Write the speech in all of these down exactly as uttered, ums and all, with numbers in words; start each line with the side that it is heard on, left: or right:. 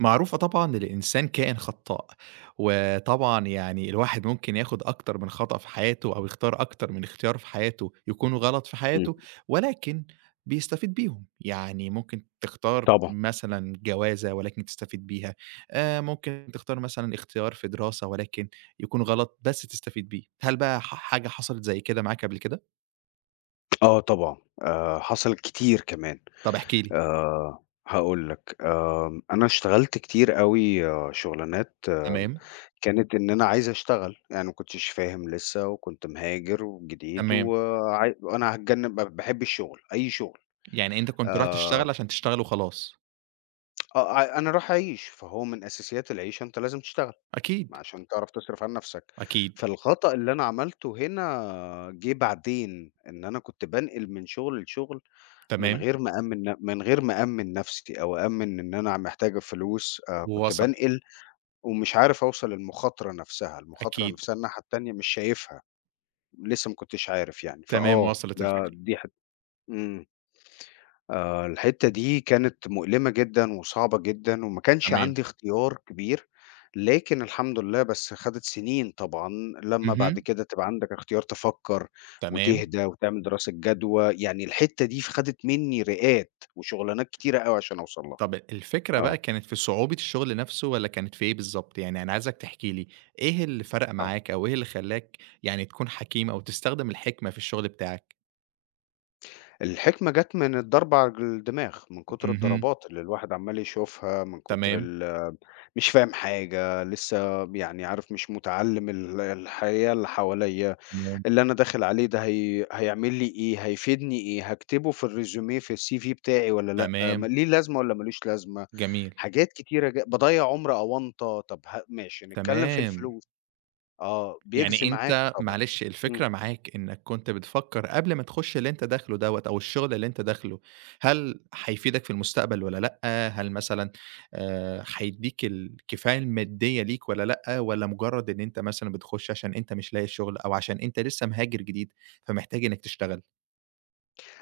right: معروفة طبعًا إن الإنسان كائن خطّاء، وطبعًا يعني الواحد ممكن ياخد أكتر من خطأ في حياته أو يختار أكتر من اختيار في حياته يكونوا غلط في
left: إمم،
right: حياته، ولكن بيستفيد بيهم، يعني ممكن تختار
left: طبعًا.
right: مثلًا جوازة ولكن تستفيد بيها، آآ ممكن تختار مثلًا اختيار في دراسة ولكن يكون غلط بس تستفيد بيه، هل بقى ح حاجة حصلت زي كده معاك قبل كده؟
left: آه طبعًا. آآ حصل كتير كمان.
right: طب احكِ لي.
left: آآ هاقول لك. آمم أنا اشتغلت كتير أوي آه، شُغلانات آمم،
right: تمام،
left: كانت إن أنا عايز أشتغل، يعني ما كنتش فاهم لسه وكنت مهاجر وجديد
right: تمام،
left: وعاي وأنا هاتجنّب ب باحب الشغل، أي شغل.
right: يعني أنت كنت رايح
left: آآ
right: تشتغل عشان تشتغل وخلاص.
left: آه ع أنا رايح أعيش، فهو من أساسيات العيشة أنت لازم تشتغل،
right: أكيد،
left: عشان تعرف تصرف عن نَفْسك.
right: أكيد،
left: فالخطأ اللي أنا عملته هنا جِه بعدين، إن أنا كنت بانقل من شغل لشغل من
right: تمام.
left: غير ما أأمِّن ن من غير ما أأمِّن نَفْسي أو أأمِّن إن أنا محتاج الفلوس. آآ كنت
right: وصلت،
left: بانقل ومش عارف أوصل للمخاطرة نَفْسها، المخاطرة
right: أكيد.
left: نَفْسها الناحية التانية مش شايفها، لسه ما كنتش عارف يعني،
right: تمام،
left: فآه،
right: وصلت
left: ده
right: الفكرة.
left: دي حت إمم. آآ الحتّة دي كانت مؤلمة جدًا وصعبة جدًا وما كانش
right: تمام.
left: عندي اختيار كبير. لكن الحمد لله بس خدت سنين طبعًا لمّا بعد
right: اهم،
left: كده تبقى عندك اختيار تفكّر
right: تمام.
left: وتهدى وتعمل دراسة جدوى، يعني الحتّة دي ف خدت منّي رئات وشغلانات كتيرة أوي عشان أوصل لها.
right: طَب الفكرة بقى
left: آه،
right: كانت في صعوبة الشغل نَفْسه والّا كانت في إيه بالضبط؟ يعني أنا عايزك تحكي لي إيه اللي فرَق
left: آه.
right: معاك أو إيه اللي خلّاك يعني تكون حكيم أو تستخدم الحكمة في الشغل بتاعك؟
left: الحكمة جات من الضربة على الدماغ، من كتر
right: اهم،
left: الضربات اللي الواحد عمّال يشوفها، من كتر
right: تمام،
left: ال مش فاهم حاجة، لسّه يعني عارف مش مُتعلِّم ال الحياة اللي حواليّا.
right: تمام،
left: اللي أنا داخل عليه ده هي هيعمل لي إيه، هيفيدني إيه، هاكتبه في الResume في الCV بتاعي والّا لأ، م
right: تمام،
left: ليه لازمة والّا مالوش لازمة،
right: جميل،
left: حاجات كتيرة ج باضيّع عُمر أونطة. طب ه ماشي نتكلم في
right: تمام.
left: الفلوس. آه، بيجزي
right: يعني
left: معاك
right: أنت
left: طبعًا.
right: معلش
left: إمم،
right: الفكرة معاك إنك كنت بتفكّر قبل ما تخُش اللي أنت داخله دوّة أو الشغل اللي أنت داخله، هل هيفيدك في المستقبل والّا لأ؟ هل مثلًا آآ هيدّيك الكفاية المادية ليك والّا لأ؟ والّا مجرّد إن أنت مثلًا بتخُش عشان أنت مش لاقي شغل أو عشان أنت لسّه مهاجر جديد فمحتاج إنّك تشتغل؟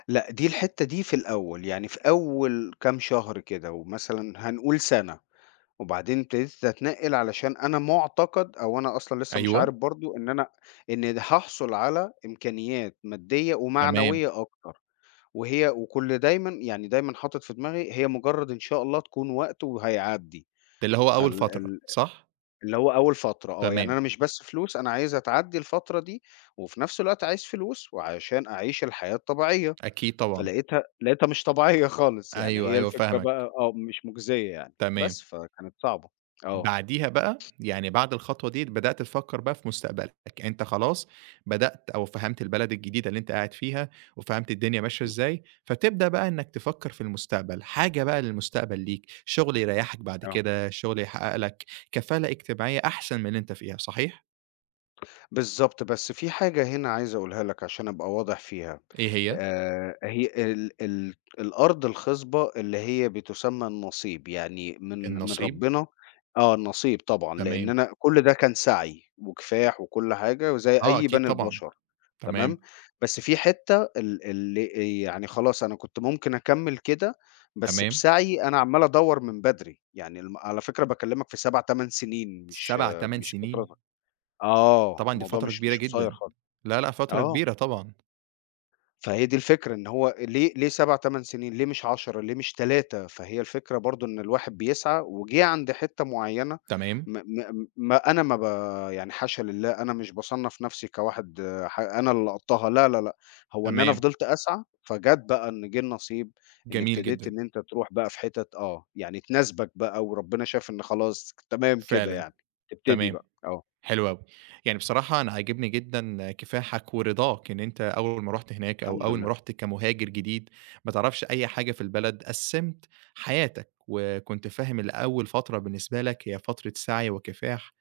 left: لأ دي الحتّة دي في الأول، يعني في أول كام شهر كده ومثلًا هنقول سَنة، وبعدين ابتديت أتنقّل علشان أنا مُعتقد أو أنا أصلًا لسه مش
right: أيوه،
left: عارف برضه إن أنا إن هاحصل على إمكانيات مادية
right: تمام،
left: ومعنوية أكتر. وهي وكل دايمًا يعني دايمًا حاطط في دماغي هي مجرّد إن شاء الله تكون وقت وهيعدّي.
right: ده اللي هو
left: فال
right: أول فترة
left: ال
right: صح؟
left: اللي هو أول فترة آه، يعني
right: تمام،
left: أنا مش بس فلوس، أنا عايزها تعدّي الفترة دي، وفي نفس الوقت عايز فلوس وعشان أعيش الحياة الطبيعية.
right: أكيد طبعًا،
left: فلقيتها لقيتها مش طبيعية خالص، يعني
right: أيوه،
left: هي
right: أيوه
left: الفكرة بقى
right: فاهمك،
left: آه، مش مُجزية يعني،
right: تمام.
left: بس فكانت صعبة. آه.
right: بعديها بقى، يعني بعد الخطوة ديّة بدأت تفكّر بقى في مستقبلك، يعني أنت خلاص بدأت أو فهمت البلد الجديدة اللي أنت قاعد فيها، وفهمت الدنيا ماشية
left: إمم،
right: إزاي، فتبدأ بقى إنك تفكّر في المستقبل، حاجة بقى للمستقبل ليك، شغل يريّحك بعد
left: آه.
right: كده، شغل يحقق لك كفالة اجتماعية أحسن من اللي أنت فيها، صحيح؟
left: بالضبط. بس في حاجة هنا عايز أقولها لك عشان أبقى واضح فيها.
right: إيه هي؟
left: آآ هي ال ال الأرض الخصبة اللي هي بتسمّى النصيب، يعني من من
right: النصيب،
left: ربنا. آه، النصيب طبعًا، لإن
right: تمام،
left: أنا كل ده كان سعي وكفاح وكل حاجة وزي
right: آه
left: أي
right: أكيد
left: بني
right: طبعًا،
left: البشر. تمام.
right: تمام،
left: بس في حتّة ال اللي يعني خلاص أنا كنت ممكن أكمّل كده. بس
right: تمام،
left: بسعي أنا عمّال أدوّر من بدري، يعني الم على فكرة باكلّمك في سبعة، تمنية سنين مش
right: سبعة،
left: آه،
right: تمانية
left: مش
right: سنين،
left: فترة. آه،
right: طبعًا دي
left: الموضوع
right: فترة
left: مش
right: كبيرة
left: مش قصيّر
right: جدًا،
left: خالص.
right: لا، لأ فترة
left: آه،
right: كبيرة طبعًا،
left: فهي دي الفكرة إن هو ليه ليه سبعة، تمنية سنين، ليه مش عشرة، ليه مش تلاتة. فهي الفكرة برضه إن الواحد بيسعى وجِه عند حتّة معيّنة.
right: تمام،
left: م م ما أنا ما ب يعني حاشا لله أنا مش باصنّف نَفْسي كواحد آه، ح أنا اللي لقطتها لا، لا، لأ. هو إن أنا
right: تمام،
left: فضلت أسعى، فجات بقى إن جِه النصيب. إن
right: جميل
left: ابتديت
right: جدًا.
left: إن أنت تروح بقى في حتت آه، يعني تناسبك بقى وربنا شاف إن خلاص تمام كده
right: فعلًا،
left: يعني. تبتدي
right: تمام،
left: بقى، آه،
right: حلو أوي. يعني بصراحة أنا عاجبني جدًا كفاحك ورضاك إن أنت أول ما رُحت هناك أو
left: الحمد
right: أول ما
left: لله.
right: رُحت كمهاجر جديد ما تعرفش أي حاجة في البلد، قسّمت حياتك وكنت فاهم إن أول فترة بالنسبة لك هي فترة سعي وكفاح.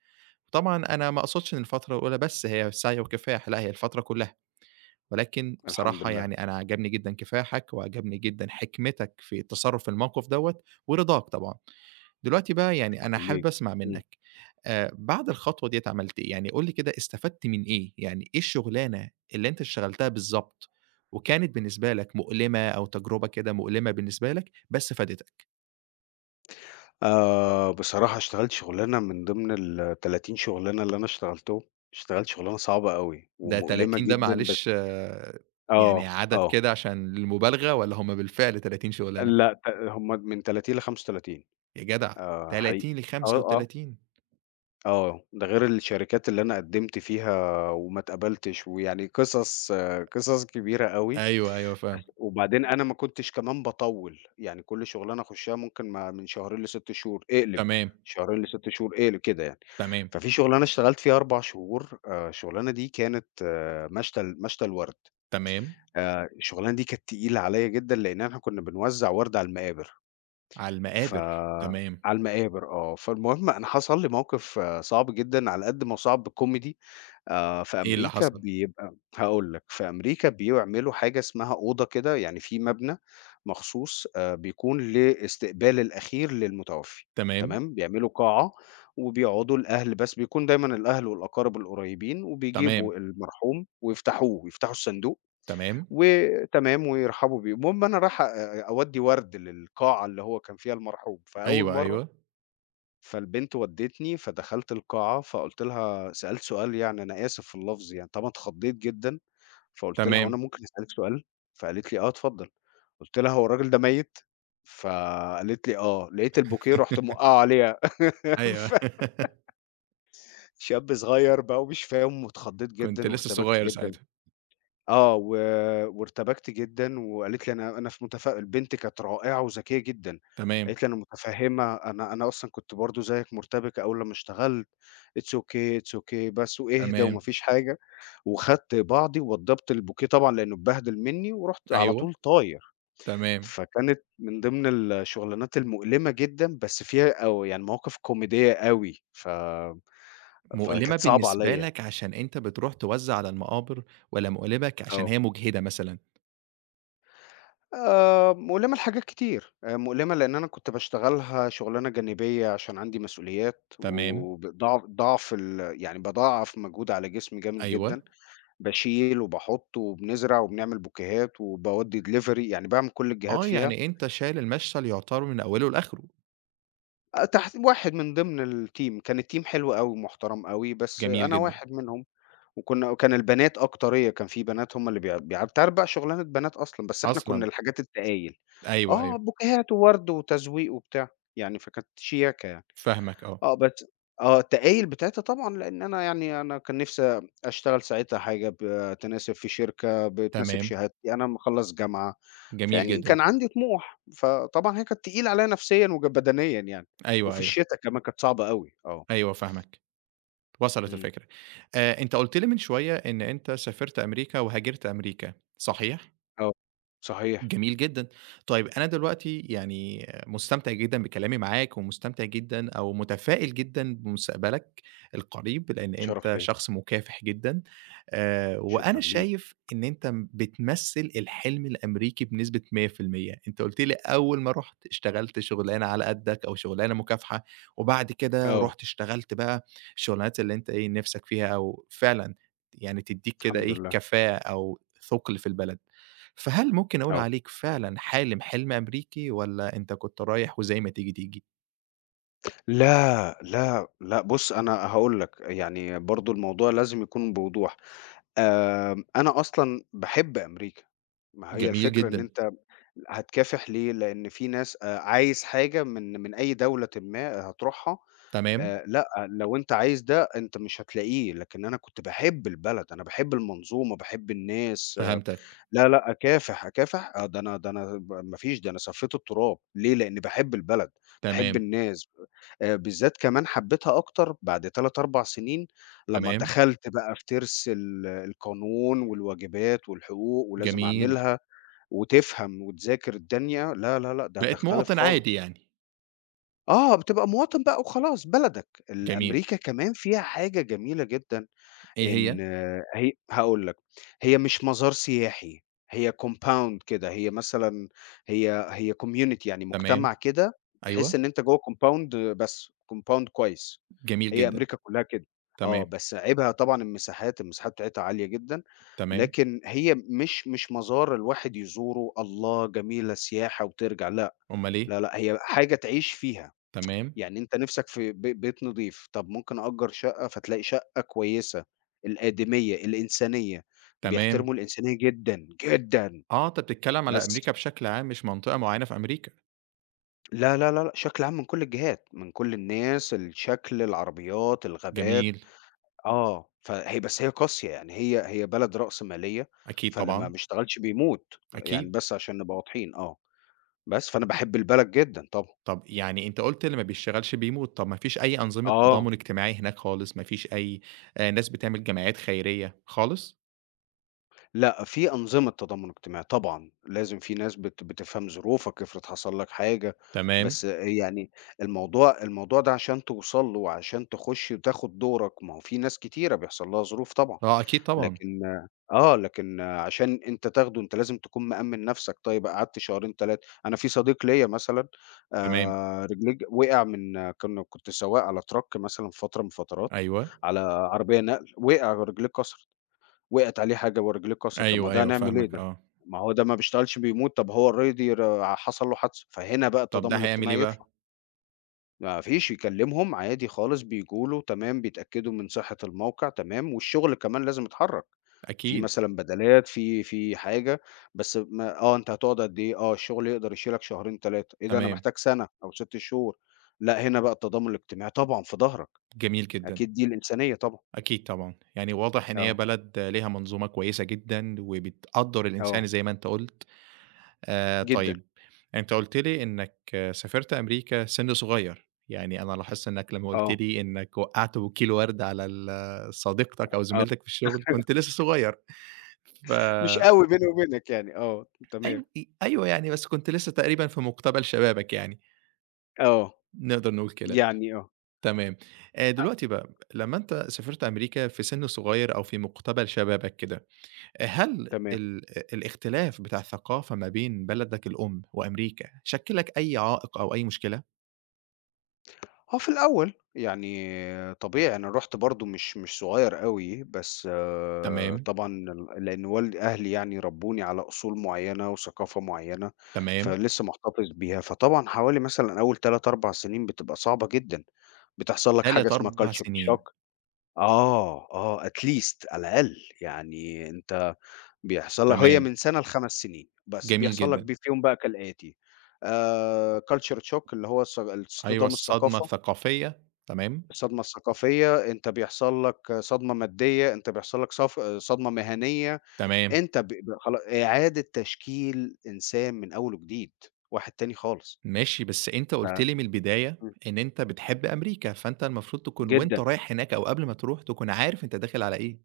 right: طبعًا أنا ما أقصدش إن الفترة الأولى بس هي سعي وكفاح، لأ هي الفترة كلّها، ولكن
left: الحمد
right: بصراحة
left: لله.
right: يعني أنا عجبني جدًا كفاحك وعجبني جدًا حكمتك في التصرُّف في الموقف دوّة ورضاك طبعًا. دلوقتي بقى يعني أنا
left: شكرًا
right: حابب
left: ليك.
right: أسمع
left: إمم.
right: منّك، آآ بعد الخطوة ديّة عملت إيه؟ يعني قُل لي كده استفدت من إيه؟ يعني إيه الشغلانة اللي أنت اشتغلتها بالضبط، وكانت بالنسبة لك مؤلمة أو تجربة كده مؤلمة بالنسبة لك، بس فادتك؟
left: آآ بصراحة اشتغلت شغلانة من ضمن التلاتين شغلانة اللي أنا اشتغلتهم. اشتغلت شغلانة صعبة أوي
right: ده
left: ومؤلمة
right: تلاتين ده
left: جدًا بس
right: معلش آه، يعني
left: آه.
right: عدد
left: آه.
right: كده عشان للمبالغة والّا هم بالفعل تلاتين شغلانة؟
left: لأ ت هم من تلاتين لخمسة وتلاتين.
right: يا جدع
left: آآ حقيقي.
right: تلاتين
left: آه، آه.
right: ل35
left: آه. ده غير الشركات اللي أنا قدّمت فيها وما اتقبلتش ويعني قصص آه، قصص كبيرة أوي.
right: أيوه، أيوه فاهمك.
left: وبعدين أنا ما كنتش كمان باطوّل، يعني كل شغلانة أخشها ممكن ما من شهرين لست شهور اقلب،
right: تمام،
left: شهرين ل6 شهور اقلب كده يعني.
right: تمام،
left: ففي شغلانة اشتغلت فيها أربع شهور. آآ الشغلانة دي كانت آه، مشتل مشتل ورد.
right: تمام،
left: آآ الشغلانة دي كانت تقيلة عليّا جدًا، لإن إحنا كنا بنوزّع ورد على المقابر.
right: على
left: ف
right: المقابر، تمام.
left: على المقابر آه، فالمهم أنا حصل لي موقف آه، صعب جدًا على قد ما هو صعب comedy. آآ، في
right: إيه اللي
left: أمريكا
right: حصل؟
left: بيبقى هاقول لك، في أمريكا بيعملوا حاجة اسمها أوضة كده، يعني في مبنى مخصوص. آآ، بيكون للاستقبال الأخير للمتوفي.
right: تمام،
left: تمام، بيعملوا قاعة وبيقعدوا الأهل بس، بيكون دايمًا الأهل والأقارب القريبين، وبيجيبوا
right: تمام،
left: المرحوم ويفتحوه، يفتحوا الصندوق
right: تمام.
left: وتمام ويرحبوا بيه. المهم أنا رايح أ أودّي ورد للقاعة اللي هو كان فيها المرحوب، فأول
right: أيوه،
left: مرّة.
right: أيوه،
left: فالبنت ودّتني، فدخلت القاعة، فقُلت لها سألت سؤال يعني أنا آسف في اللفظ يعني، طبعًا اتخضّيت جدًا. فقُلت لها: "هو أنا
right: تمام.
left: ممكن أسألِك سؤال؟" فقالت لي: "آه، اتفضّل." قُلت لها: "هو الراجل ده ميّت؟" فقالت لي: "آه." لقيت البوكيه رُحت موقّعه عليها.
right: أيوه،
left: فشاب صغير بقى ومش فاهم واتخضّيت
right: كنت
left: جدًا
right: لسه
left: وارتبكت
right: صغير
left: جدًا.
right: ساعتها.
left: آه، و وارتبكت جدًا وقالت لي: "أنا أنا ف متف" البنت كانت رائعة وذكية جدًا.
right: تمام،
left: قالت لي: "أنا متفهّمة، أنا أنا أصلًا كنت برضه زيك مرتبكة أول لمّا اشتغلت، it's okay، it's okay بس واهدى
right: تمام،
left: وما فيش حاجة." وخدت بعضي ووضّبت البوكيه طبعًا لإنه اتبهدل منّي ورُحت على
right: أيوه،
left: طول طاير.
right: تمام.
left: فكانت من ضمن الشغلانات المؤلمة جدًا بس فيها أو يعني مواقف كوميدية أوي. ف
right: مؤلمة
left: فكانت صعبة
right: بالنسبة
left: عليّا.
right: لك عشان أنت بتروح توزّع على المقابر والّا مؤلمة ك عشان
left: آه.
right: هي مُجهدة مثلًا؟
left: آآ، مؤلمة لحاجات كتير. آآ، مؤلمة لإن أنا كنت باشتغلها شغلانة جانبية عشان عندي مسؤوليات،
right: تمام،
left: وبضاع ضعف ال يعني باضاعف مجهود على جسمي جامد
right: أيوه.
left: جدًا. باشيل وباحط وبنزرع وبنعمل بوكيهات وباودّي delivery يعني باعمل كل الجهات
right: آه،
left: فيها.
right: يعني أنت شايل المشهد يُعتبر من أوله لآخره.
left: أ تحت واحد من ضمن الteam، كان الteam حلو أوي ومحترم أوي، بس
right: جميل
left: أنا
right: جدًا.
left: واحد منهم. وكنا وكان البنات أكتر، هي كان في بنات هم اللي بيع بيع بتعرف بقى شغلانة بنات أصلًا، بس إحنا كنا
right: أصلًا.
left: الحاجات التقايل.
right: أيوه،
left: آه،
right: أيوه،
left: بوكيهات وورد وتزويق وبتاع، يعني فكانت شياكة يعني.
right: فاهمك آه.
left: آه، بس آه، التقايل بتاعتها طبعًا لإن أنا يعني أنا كان نِفْسي أشتغل ساعتها حاجة بتناسب في شركة، بتناسب
right: تمام،
left: شهادتي، أنا مخلّص جامعة.
right: جميل
left: فيعني
right: جدًا.
left: كان عندي طموح، فطبعًا هي كانت تقيلة عليّا نفسيًا وج بدنيًا يعني.
right: أيوه،
left: وفي
right: أيوه،
left: الشتا كمان كانت صعبة أوي. آه.
right: أيوه فاهمك. وصلت
left: إمم،
right: الفكرة. آآ أنت قُلت لي من شوية إن أنت سافرت أمريكا وهاجرت أمريكا، صحيح؟
left: آه، صحيح.
right: جميل جدًا. طيب أنا دلوقتي يعني مستمتع جدًا بكلامي معاك، ومستمتع جدًا أو متفائل جدًا بمستقبلك القريب، لإن
left: شرف
right: أنت
left: ليّا،
right: شخص مكافح جدًا، آآ وأنا
left: شكرًا ليك.
right: شايف إن أنت م بتمثّل الحلم الأمريكي بنسبة مية في المية. أنت قُلت لي أول ما رُحت اشتغلت شغلانة على قدّك أو شغلانة مكافحة، وبعد كده
left: آه،
right: رُحت اشتغلت بقى الشغلانات اللي أنت إيه، نِفْسك فيها أو فعلًا يعني تدّيك كده
left: الحمد
right: إيه،
left: لله.
right: كفاءة أو ثُقل في البلد. فهل ممكن أقول
left: آه.
right: عليك فعلًا حالم حلم أمريكي والّا أنت كنت رايح وزي ما تيجي، تيجي؟
left: لا، لا، لأ، بُص أنا هاقول لك، يعني برضه الموضوع لازم يكون بوضوح. آمم، أنا أصلًا باحب أمريكا. ما هي
right: جميل
left: الفكرة إن
right: جدًا،
left: أنت هتكافح ليه؟ لإن في ناس آآ، عايز حاجة من من أي دولةٍ ما هتروحها.
right: تمام،
left: آآ لأ، لو أنت عايز ده أنت مش هتلاقيه، لكن أنا كنت باحب البلد، أنا باحب المنظومة، باحب الناس. آه،
right: فهمتك،
left: لا، لأ، أكافح، أكافح آه، ده أنا ده أنا ب ما فيش، ده أنا صفيت التراب. ليه؟ لإني باحب البلد، باحب
right: تمام،
left: الناس. آآ بالذات كمان حبيتها أكتر بعد تلاتة، أربع سنين لمّا
right: تمام،
left: دخلت بقى في تِرْس ال القانون والواجبات والحقوق ولازم
right: جميل،
left: أعملها وتفهم وتذاكر الدنيا. لا، لا، لأ، ده
right: بقيت
left: هتختلف
right: مواطن عادي
left: خالص.
right: يعني،
left: آه، بتبقى مواطن بقى وخلاص بلدك. ال
right: جميل،
left: أمريكا كمان فيها حاجة جميلة جدًا.
right: إيه
left: إن
right: هي؟
left: آه، هي هاقول لك، هي مش مزار سياحي، هي compound كده. هي مثلًا هي هي community يعني
right: تمام،
left: مجتمع كده.
right: أيوه،
left: تحس إن أنت جوّه compound بس، compound كويس.
right: جميل
left: هي
right: جدًا،
left: أمريكا كلّها كده. آه،
right: تمام،
left: بس عيبها طبعًا المساحات، المساحات بتاعتها عالية جدًا.
right: تمام،
left: لكن هي مش مش مزار الواحد يزوره، الله جميلة سياحة وترجع. لأ،
right: أمال إيه؟
left: لأ، لأ، هي حاجة تعيش فيها.
right: تمام،
left: يعني أنت نِفْسك في ب بيت نضيف، طَب ممكن أأجّر شقة فتلاقي شقة كويسة. الآدمية، الإنسانية،
right: تمام،
left: بيحترموا الإنسانية جدًا، جدًا.
right: آه، أنت بتتكلم على
left: بس
right: أمريكا بشكل عام مش منطقة معينة في أمريكا،
left: لا، لا، لا، لأ، بشكل عام من كل الجهات، من كل الناس، الشكل، العربيات، الغابات.
right: جميل،
left: آه، فهي بس هي قاسية، يعني هي هي بلد رأسمالية.
right: أكيد
left: فاللي ما
right: طبعًا،
left: بيشتغلش بيموت، يعني
right: أكيد.
left: بس عشان نبقى واضحين. آه، بس فأنا باحب البلد جدًا طبعًا.
right: طب يعني أنت قُلت اللي ما بيشتغلش بيموت، طب ما فيش أي أنظمة
left: آه.
right: تضامن اجتماعي هناك خالص، ما فيش أي آآ ناس بتعمل جمعيات خيرية خالص؟
left: لأ، في أنظمة تضامن اجتماعي طبعًا، لازم في ناس بت بتفهم ظروفك، افرض حصل لك حاجة.
right: تمام،
left: بس يعني الموضوع الموضوع ده عشان توصل له وعشان تخش وتاخد دورك، ما هو في ناس كتيرة بيحصل لها ظروف طبعًا.
right: آه أكيد طبعًا،
left: لكن آه، لكن عشان أنت تاخده أنت لازم تكون مأمِّن نفسك. طيب قعدت شهرين تلاتة. أنا في صديق ليّا مثلًا
right: تمام،
left: آآ، رجليه ج وقع من كنا كنت سواق على truck مثلًا في فترة من الفترات،
right: أيوه،
left: على عربية نقل، وقع رجليه اتكسرت. وقعت عليه حاجة ورجليه اتكسرت، طب ما
right: أيوه،
left: ده
right: أيوه
left: هنعمل إيه
right: فاهمك
left: ده؟
right: آه،
left: ما هو ده ما بيشتغلش بيموت، طب هو already ر حصل له حادثة، فهنا بقى
right: طب ده
left: التضامن
right: هيعمل إيه
left: الاجتماعي
right: بقى؟
left: يطلع. ما فيش يكلمهم عادي خالص بييجوا له تمام، بيتأكدوا من صحة الموقع تمام، والشغل كمان لازم يتحرك. في
right: أكيد،
left: مثلًا بدلات في في حاجة. بس ما آه أنت هتقعد قد إيه؟ آه الشغل يقدر يشيلك شهرين تلاتة إيه ده أنا
right: تمام،
left: محتاج سنة أو ست شهور. لأ هنا بقى التضامن الاجتماعي طبعًا في ضهرك.
right: جميل جدًا،
left: أكيد دي الإنسانية طبعًا.
right: أكيد طبعًا، يعني واضح إن هي
left: آه،
right: بلد ليها منظومة كويسة جدًا وبتقدّر
left: آه،
right: الإنسان زي ما أنت قُلت. آآ
left: جدًا.
right: طيب، أنت قُلت لي إنّك سافرت أمريكا سِن صغير، يعني أنا لاحظت إنّك لمّا قُلت
left: آه،
right: لي إنّك وقّعت بوكيل وَرْد على ال صديقتك أو
left: آه.
right: زميلتك في الشغل، كنت لسه صغير، ف
left: مش أوي بيني وبينك يعني. آه، تمام.
right: أيو أ أيوه يعني، بس كنت لسه تقريبًا في مُقتبل شبابك يعني،
left: آه،
right: نقدر نقول كده،
left: يعني آه،
right: تمام. آآ دلوقتي بقى، لمّا أنت سافرت أمريكا في سِن صغير أو في مُقتبل شبابك كده، هل
left: تمام.
right: ال الاختلاف بتاع الثقافة ما بين بلدك الأم وأمريكا شكّل لك أي عائق أو أي مشكلة؟
left: آه، في الأول يعني طبيعي أنا رُحت برضه مش مش صغير أوي، بس آه،
right: تمام،
left: طبعًا ال لإن والد أهلي يعني ربّوني على أصول معيّنة وثقافة معيّنة،
right: تمام،
left: فلسه محتفظ بيها. فطبعًا حوالي مثلًا أول تلاتة، أربع سنين بتبقى صعبة جدًا، بتحصل لك حاجة
right: تلاتة،
left: اسمها
right: أربعة
left: culture
right: سنين،
left: shock. آه، آه at least، على الأقل. يعني أنت بيحصل لك هي
right: تمام،
left: من سنة لخمس سنين، بس
right: جميل
left: بيحصل لك
right: جدًا،
left: بيه فيهم بقى كالآتي: آآ culture shock اللي هو الص
right: أيوه
left: الاصطدام
right: الصدمة
left: الثقافة،
right: الثقافية، تمام،
left: الصدمة الثقافية. أنت بيحصل لك صدمة مادية، أنت بيحصل لك صف صدمة مهنية.
right: تمام،
left: أنت ب ب خلا إعادة تشكيل إنسان من أول وجديد، واحد تاني خالص.
right: ماشي، بس أنت
left: ف
right: قُلت لي من البداية
left: إمم،
right: إن أنت بتحب أمريكا، فأنت المفروض تكون وأنت
left: جدًا.
right: رايح هناك أو قبل ما تروح تكون عارف أنت داخل على إيه،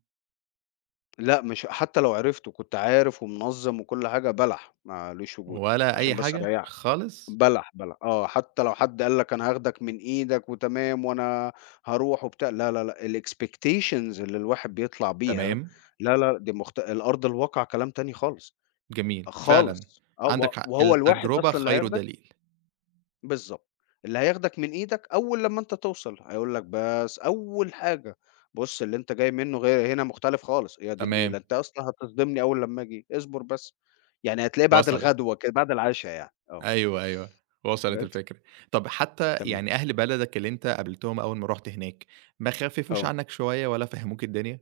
left: لأ مش حتى لو عرفت وكنت عارف ومنظم وكل حاجة بلح، ما لوش وجود.
right: ولا أي
left: عشان بس
right: حاجة
left: أريحك.
right: خالص؟
left: بلح، بلح، آه، حتى لو حد قال لك أنا هاخدك من إيدك وتمام وأنا هاروح وبتاع، لا، لا، لأ، الexpectations اللي الواحد بيطلع بيها،
right: تمام،
left: لا، لا، دي مخت الأرض الواقع كلام تاني خالص،
right: جميل، فعلًا
left: خالص. آه، و
right: عندك حق،
left: وهو الواحد
right: التجربة
left: أصلًا اللي
right: خير
left: هياخدك.
right: دليل،
left: بالضبط، اللي هياخدك من إيدك أول لمّا أنت توصل، هيقول لك بس أول حاجة، بُص اللي أنت جاي منه غير هنا مختلف خالص، يا دي
right: تمام،
left: النيلة أنت أصلًا هتصدمني أول لمّا آجي، اصبر بس. يعني هتلاقيه بعد
right: وصلت.
left: الغدوة كده، بعد العشا يعني، آه.
right: أيوه، أيوه، وصلت
left: بس.
right: الفكرة. طب حتى
left: تمام.
right: يعني أهل بلدك اللي أنت قابلتهم أول ما رُحت هناك، ما خففوش
left: آه.
right: عنك شوية والّا فهّموك الدنيا؟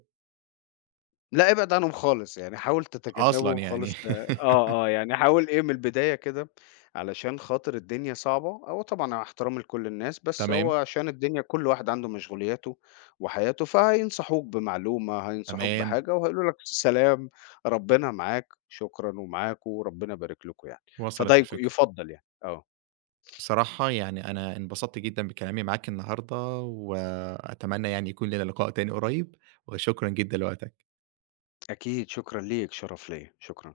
left: لأ، ابعد عنهم خالص، يعني حاول
right: أصلًا
left: تتجنبهم
right: يعني.
left: خالص آه، آه، يعني حاول إيه من البداية كده علشان خاطر الدنيا صعبة. هو طبعًا مع احترامي لكل الناس، بس هو
right: تمام،
left: عشان الدنيا كل واحد عنده مشغولياته وحياته، فهينصحوك بمعلومة، هينصحوك
right: تمام،
left: بحاجة وهيقولوا لك سلام، ربنا معاك، شكرًا ومعاكم وربنا يبارك لكم يعني.
right: وصلت
left: فده يك
right: الفكرة.
left: يُفضّل يعني، آه،
right: بصراحة يعني أنا انبسطت جدًا بكلامي معاك النهارده، وأتمنى يعني يكون لينا لقاء تاني قريب، وشكرًا جدًا لوقتك.
left: أكيد شكرًا ليك، شرف ليّا، شكرًا.